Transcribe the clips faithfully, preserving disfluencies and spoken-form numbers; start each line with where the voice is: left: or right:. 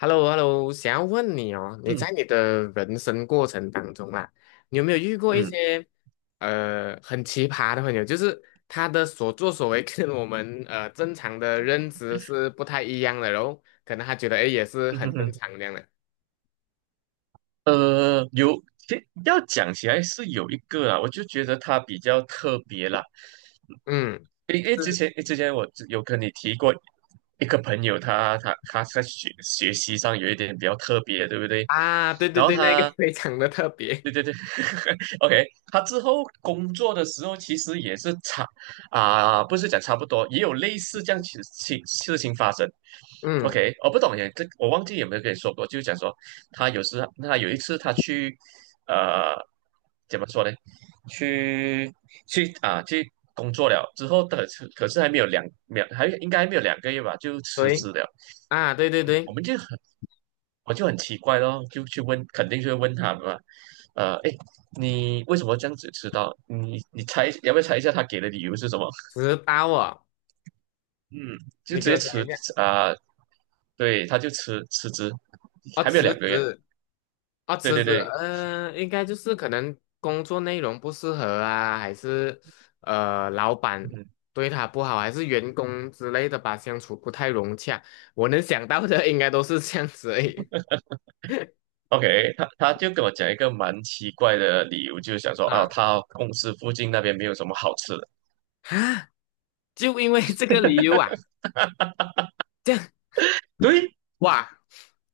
left: h e l l o h e l l o 想要问你哦，你
right: 嗯
left: 在你的人生过程当中啊，你有没有遇过一
right: 嗯
left: 些呃很奇葩的朋友？就是他的所作所为 跟我们呃正常的认知是不太一样的，然后可能他觉得哎也是
right: 嗯哼
left: 很正
right: 哼，
left: 常这样的。
right: 呃，有，其要讲起来是有一个啊，我就觉得它比较特别啦。
left: 嗯，
right: 因为之
left: 是
right: 前之前我有跟你提过一个朋友他，他他在学学习上有一点比较特别，对不对？
left: 啊，对对
right: 然后
left: 对，那个
right: 他，
left: 非常的特别。
right: 对对对 ，OK,他之后工作的时候其实也是差啊、不是讲差不多，也有类似这样情情事情发生。
left: 嗯，
right: OK,我不懂耶，这我忘记有没有跟你说过，就是讲说他有时他有一次他去呃怎么说呢？去去啊去工作了之后的可是还没有两两还应该还没有两个月吧，就辞职
left: 对
right: 了。
left: 啊，对对
right: 嗯，我
left: 对，
right: 们就很我就很奇怪咯，就去问，肯定就会问他们嘛。呃，哎，你为什么这样子迟到？你你猜要不要猜一下他给的理由是什么？
left: 迟到哦，
right: 嗯，就
left: 你
right: 直
left: 给
right: 接
left: 我讲
right: 辞
left: 一下
right: 啊、对，他就辞辞职，
left: 哦，
right: 还没有
left: 辞
right: 两个月。
left: 职啊，
right: 对
left: 辞
right: 对
left: 职，
right: 对，
left: 嗯、应该就是可能工作内容不适合啊，还是呃，老板
right: 嗯
left: 对他不好，还是员工之类的吧，相处不太融洽。我能想到的应该都是这样子而已
right: ，OK,他他就跟我讲一个蛮奇怪的理由，就是想说啊，
left: 啊
right: 他公司附近那边没有什么好吃的。
left: 啊，就因为这个理由啊，这样
right: 对，
left: 哇，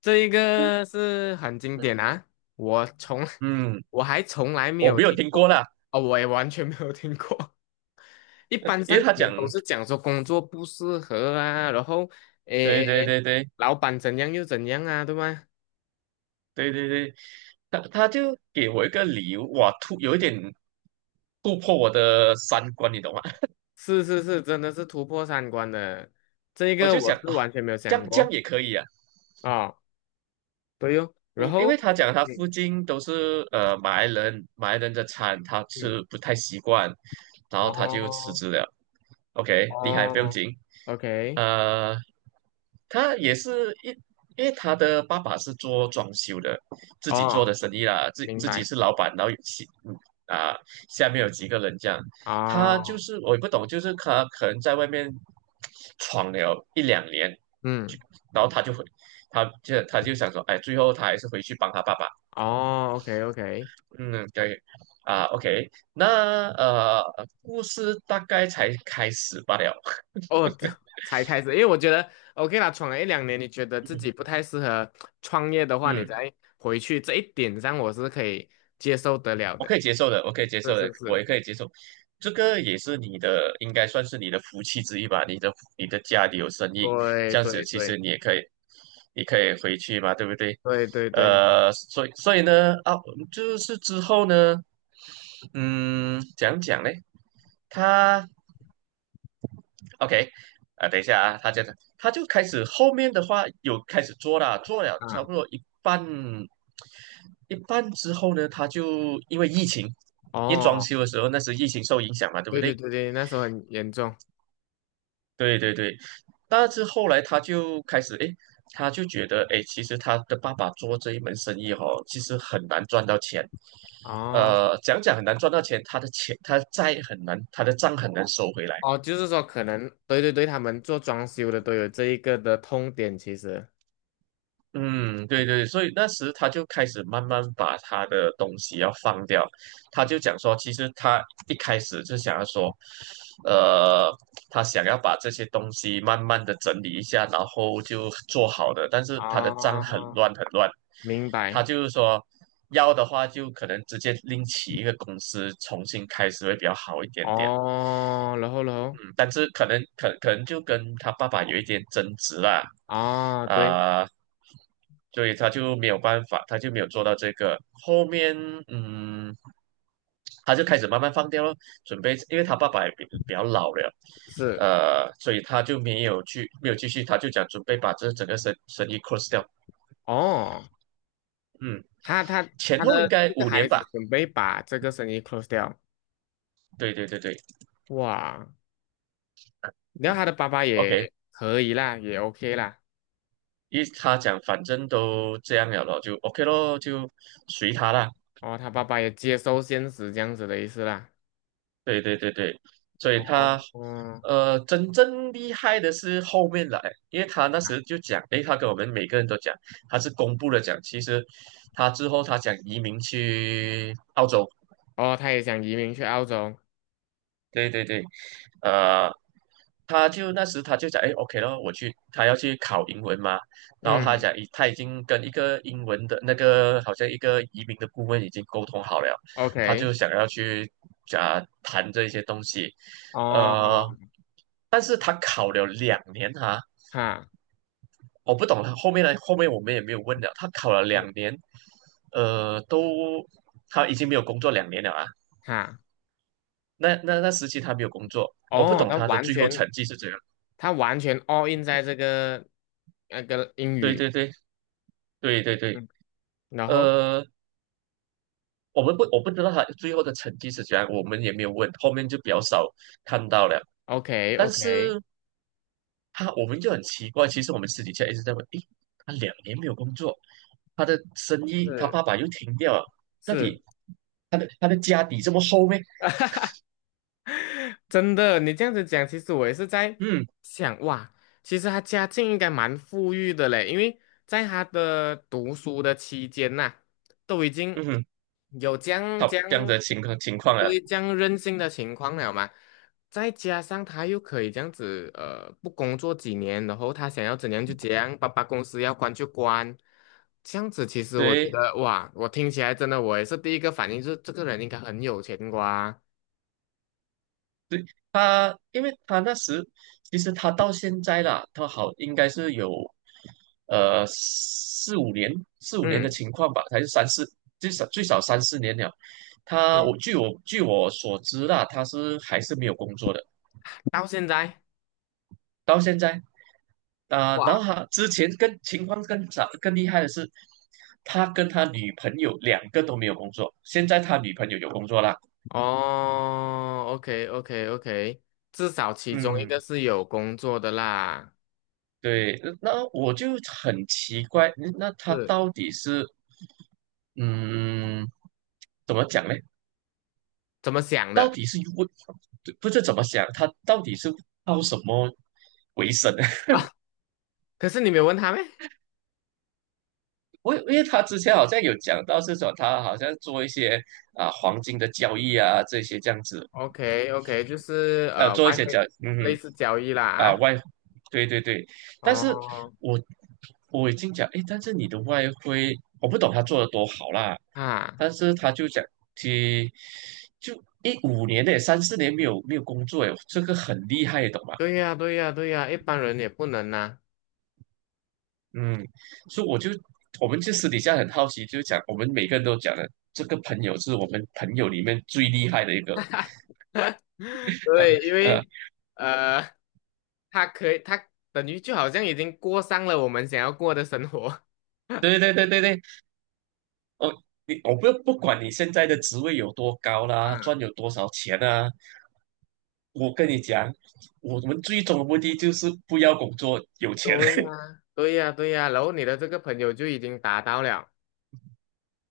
left: 这一个是很经典啊，我从
right: 嗯，
left: 我还从来没
right: 我
left: 有
right: 没有
left: 听
right: 听
left: 过，
right: 过啦，
left: 哦，我也完全没有听过。一 般
right: 因为
left: 上可
right: 他
left: 能
right: 讲，
left: 都是讲说工作不适合啊，然后诶
right: 对对
left: 诶，诶
right: 对对
left: 老板怎样又怎样啊，对吗？
right: 对对对，他他就给我一个理由，哇，突有一点突破我的三观，你懂吗？
left: 是是是，真的是突破三观的，这一
right: 我
left: 个
right: 就
left: 我
right: 想
left: 是
right: 啊，
left: 完全没有
right: 这
left: 想
right: 样这样
left: 过
right: 也可以啊，
left: 啊、哦对哟。然
right: 嗯，因
left: 后
right: 为他讲他
left: 嗯
right: 附近都是呃马来人，马来人的餐他
left: 嗯，
right: 吃不太习惯，然后他就辞
left: 哦
right: 职了，OK,厉害，不用
left: 哦
right: 紧。
left: ，OK，
right: 呃，他也是一，因为他的爸爸是做装修的，自己做的
left: 哦，
right: 生意啦，自
left: 明
right: 自己
left: 白，
right: 是老板，然后有其嗯啊，下面有几个人这样，他就
left: 哦，
right: 是我也不懂，就是他可能在外面闯了一两年，就
left: 嗯，
right: 然后他就回，他就他就想说，哎，最后他还是回去帮他爸爸，
left: 哦，OK OK。
right: 嗯，对，啊，OK,那呃，故事大概才开始罢了，
left: 哦，这才开始，因为我觉得 OK 啦，闯了一两年，你觉得自己 不太适合创业的话，你
right: 嗯
left: 再回去这一点上，我是可以接受得了
right: 我
left: 的。
right: 可以接受的，我可以接
left: 是
right: 受的，
left: 是
right: 我也
left: 是，
right: 可以接受。这个也是你的，应该算是你的福气之一吧。你的你的家里有生意，
left: 对
right: 这样子
left: 对
right: 其实
left: 对
right: 你也可以，你可以回去嘛，对不对？
left: 对对对，没错
right: 呃，所以所以呢，啊，就是之后呢，嗯，讲讲嘞，他 OK,啊，等一下啊，他这样，他就开始后面的话有开始做了，做了差
left: 啊，
right: 不多一半，一半之后呢，他就因为疫情，一装
left: 哦，
right: 修的时候那时疫情受影响嘛，对不
left: 对对
right: 对？
left: 对对，那时候很严重
right: 对对对，但是后来他就开始，诶，他就觉得，诶，其实他的爸爸做这一门生意哦，其实很难赚到钱，
left: 哦
right: 呃，讲讲很难赚到钱，他的钱他的债很难，他的账很难收回来。
left: 哦，就是说可能对对对，他们做装修的都有这一个的痛点，其实
right: 嗯，对对，所以那时他就开始慢慢把他的东西要放掉，他就讲说，其实他一开始就想要说，呃，他想要把这些东西慢慢的整理一下，然后就做好的，但是他的账很
left: 啊，
right: 乱很乱，
left: 明白
right: 他就是说要的话就可能直接另起一个公司重新开始会比较好一点点。
left: 哦，然后然后
right: 嗯，但是可能可可能就跟他爸爸有一点争执啦，
left: 啊，对，
right: 啊、所以他就没有办法，他就没有做到这个。后面，嗯，他就开始慢慢放掉了，准备，因为他爸爸也比比较老了，
left: 是
right: 呃，所以他就没有去，没有继续，他就讲准备把这整个生生意 close 掉。
left: 哦。
right: 嗯，
left: 他他
right: 前
left: 他
right: 后应
left: 的
right: 该
left: 这个
right: 五
left: 孩
right: 年
left: 子
right: 吧。
left: 准备把这个生意 close 掉，
right: 对对对对
left: 哇！然后他的爸爸
right: ，OK,
left: 也可以啦，也 OK 啦，
right: 因为他讲反正都这样了咯，就 OK 咯，就随他啦。
left: 哦，他爸爸也接受现实这样子的意思啦，
right: 对对对对，所以
left: 哦，
right: 他
left: 哦
right: 呃真正厉害的是后面来，因为他那时就讲，诶，他跟我们每个人都讲，他是公布了讲，其实他之后他想移民去澳洲。
left: 哦，他也想移民去澳洲，
right: 对对对，呃，他就那时他就讲，哎，OK 咯，我去，他要去考英文嘛，然后他
left: 嗯
right: 讲，已他已经跟一个英文的那个好像一个移民的顾问已经沟通好了，他
left: ，OK，
right: 就想要去讲谈这些东西，呃，
left: 哦，
right: 但是他考了两年哈、
left: 哈
right: 我不懂他后面呢，后面我们也没有问了，他考了两年，呃，都他已经没有工作两年了啊，
left: 哈，
right: 那那那时期他没有工作，我不
left: 哦，
right: 懂
left: 他
right: 他的
left: 完
right: 最后
left: 全
right: 成绩是怎样。
left: 他完全 all in 在这个那个英
right: 对
left: 语，
right: 对对对对对，
left: 嗯，然后
right: 呃，我们不我不知道他最后的成绩是怎样，我们也没有问，后面就比较少看到了。
left: OK
right: 但
left: OK，
right: 是他我们就很奇怪，其实我们私底下一直在问，诶，他两年没有工作，他的生意他
left: 是
right: 爸爸又停掉了，到
left: 是。
right: 底他的他的家底这么厚咩？
left: 真的，你这样子讲，其实我也是在
right: 嗯
left: 想，哇，其实他家境应该蛮富裕的嘞，因为在他的读书的期间呐、都已经
right: 嗯哼，
left: 有这样
right: 他
left: 这
right: 这样
left: 样，
right: 的情况情况啊，
left: 对这样任性的情况了嘛，再加上他又可以这样子，呃，不工作几年，然后他想要怎样就怎样，爸爸公司要关就关，这样子其实我觉
right: 对。
left: 得，哇，我听起来真的，我也是第一个反应就是这个人应该很有钱瓜，
right: 对他，因为他那时其实他到现在啦，他好应该是有呃四五年四五年的
left: 嗯。
right: 情况吧，还是三四最少最少三四年了。他我
left: 嗯
right: 据我据我所知啦，他是还是没有工作的，
left: 到现在
right: 到现在啊、
left: 哇，
right: 然后他之前更情况更早更厉害的是，他跟他女朋友两个都没有工作，现在他女朋友有工作啦，
left: 哦，OK OK OK，至少其中一个
right: 嗯。
left: 是有工作的啦，
right: 对，呃那我就很奇怪，嗯那他
left: 是
right: 到底是，嗯，怎么讲呢？
left: 怎么想
right: 到
left: 的？
right: 底是为，不知怎么想，他到底是靠什么为生呢？
left: 啊，可是你没有问他咩
right: 我因为他之前好像有讲到是说，他好像做一些啊黄金的交易啊这些这样子，
left: ？OK OK，就是
right: 呃，
left: 呃
right: 做一
left: 外
right: 些
left: 汇
right: 交易，嗯
left: 类
right: 哼
left: 似交易
right: 啊，
left: 啦
right: 外，对对对，
left: 啊，
right: 但是
left: 哦
right: 我我已经讲，诶，但是你的外汇，我不懂他做的多好啦，
left: 啊，
right: 但是他就讲，其就一五年呢，三四年没有没有工作，诶，这个很厉害，懂吗？
left: 对呀对呀对呀，一般人也不能呐、
right: 嗯，所以我就我们就私底下很好奇，就讲我们每个人都讲了，这个朋友是我们朋友里面最厉害的一个，
left: 对，因
right: 呃，
left: 为 呃他可以他等于就好像已经过上了我们想要过的生活，
right: 对对对对对，我你我不不管你现在的职位有多高啦，
left: 嗯
right: 赚有多少钱啊。我跟你讲，我们最终的目的就是不要工作，有钱。
left: 对呀，对呀，对呀，然后你的这个朋友就已经达到了，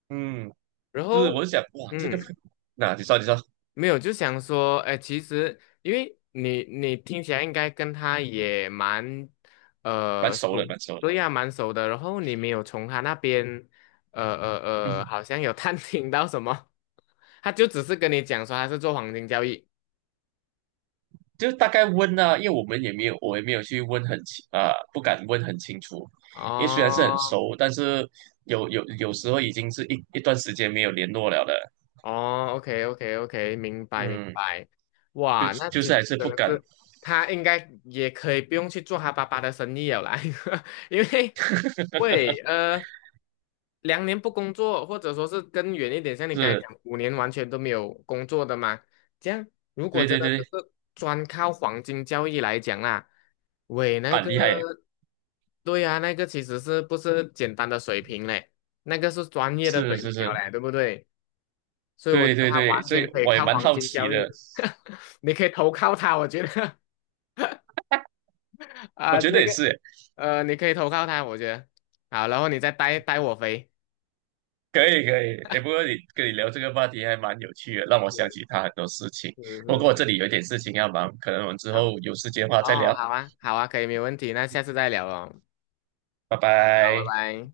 right: 嗯，
left: 然
right: 是，
left: 后，
right: 我就想，哇，这个，
left: 嗯，
right: 那你说，你说，
left: 没有，就想说，哎，其实因为你你听起来应该跟他也蛮，
right: 蛮
left: 呃，
right: 熟了，
left: 熟，
right: 蛮熟了。
left: 对呀，蛮熟的，然后你没有从他那边，呃呃 呃，
right: 嗯，
left: 好像有探听到什么，他就只是跟你讲说他是做黄金交易，
right: 就大概问啊，因为我们也没有，我也没有去问很清啊、不敢问很清楚，因为虽然是很
left: 哦，
right: 熟，但是有有有时候已经是一一段时间没有联络了的。
left: 哦，OK OK OK，明白明
right: 嗯，
left: 白。
right: 就
left: 哇，那
right: 就
left: 其
right: 是
left: 实
right: 还是
left: 真
right: 不
left: 的
right: 敢，
left: 是他应该也可以不用去做他爸爸的生意了啦，因为喂呃两年不工作，或者说是更远一点，像你刚才
right: 是，
left: 讲五年完全都没有工作的嘛，这样如果
right: 对
left: 真
right: 对
left: 的只
right: 对，
left: 是专靠黄金交易来讲啦，喂那
right: 蛮
left: 个
right: 厉害耶，
left: 对啊，那个其实是不是简单的水平嘞？那个是专业的水
right: 是是
left: 平了
right: 是，
left: 嘞，对不对？所以我
right: 对
left: 觉得
right: 对
left: 他
right: 对，
left: 完
right: 所以
left: 全可以
right: 我也
left: 靠
right: 蛮
left: 黄
right: 好
left: 金
right: 奇
left: 交
right: 的，
left: 易，你可以投靠他。我觉得
right: 我
left: 啊，
right: 觉得
left: 这
right: 也
left: 个
right: 是耶
left: 呃，你可以投靠他。我觉得好，然后你再带带我飞，
right: 可以可以，哎，不过你跟你聊这个话题还蛮有趣的，让我
left: 是
right: 想起他很多事情。
left: 是
right: 不
left: 是
right: 过我这
left: 是，
right: 里有一点事情要忙，可能我们之
left: 好
right: 后有时间的话再
left: 哦，
right: 聊，
left: 好啊，好啊，可以，没问题，那下次再聊哦，
right: 拜
left: 好，拜
right: 拜。
left: 拜。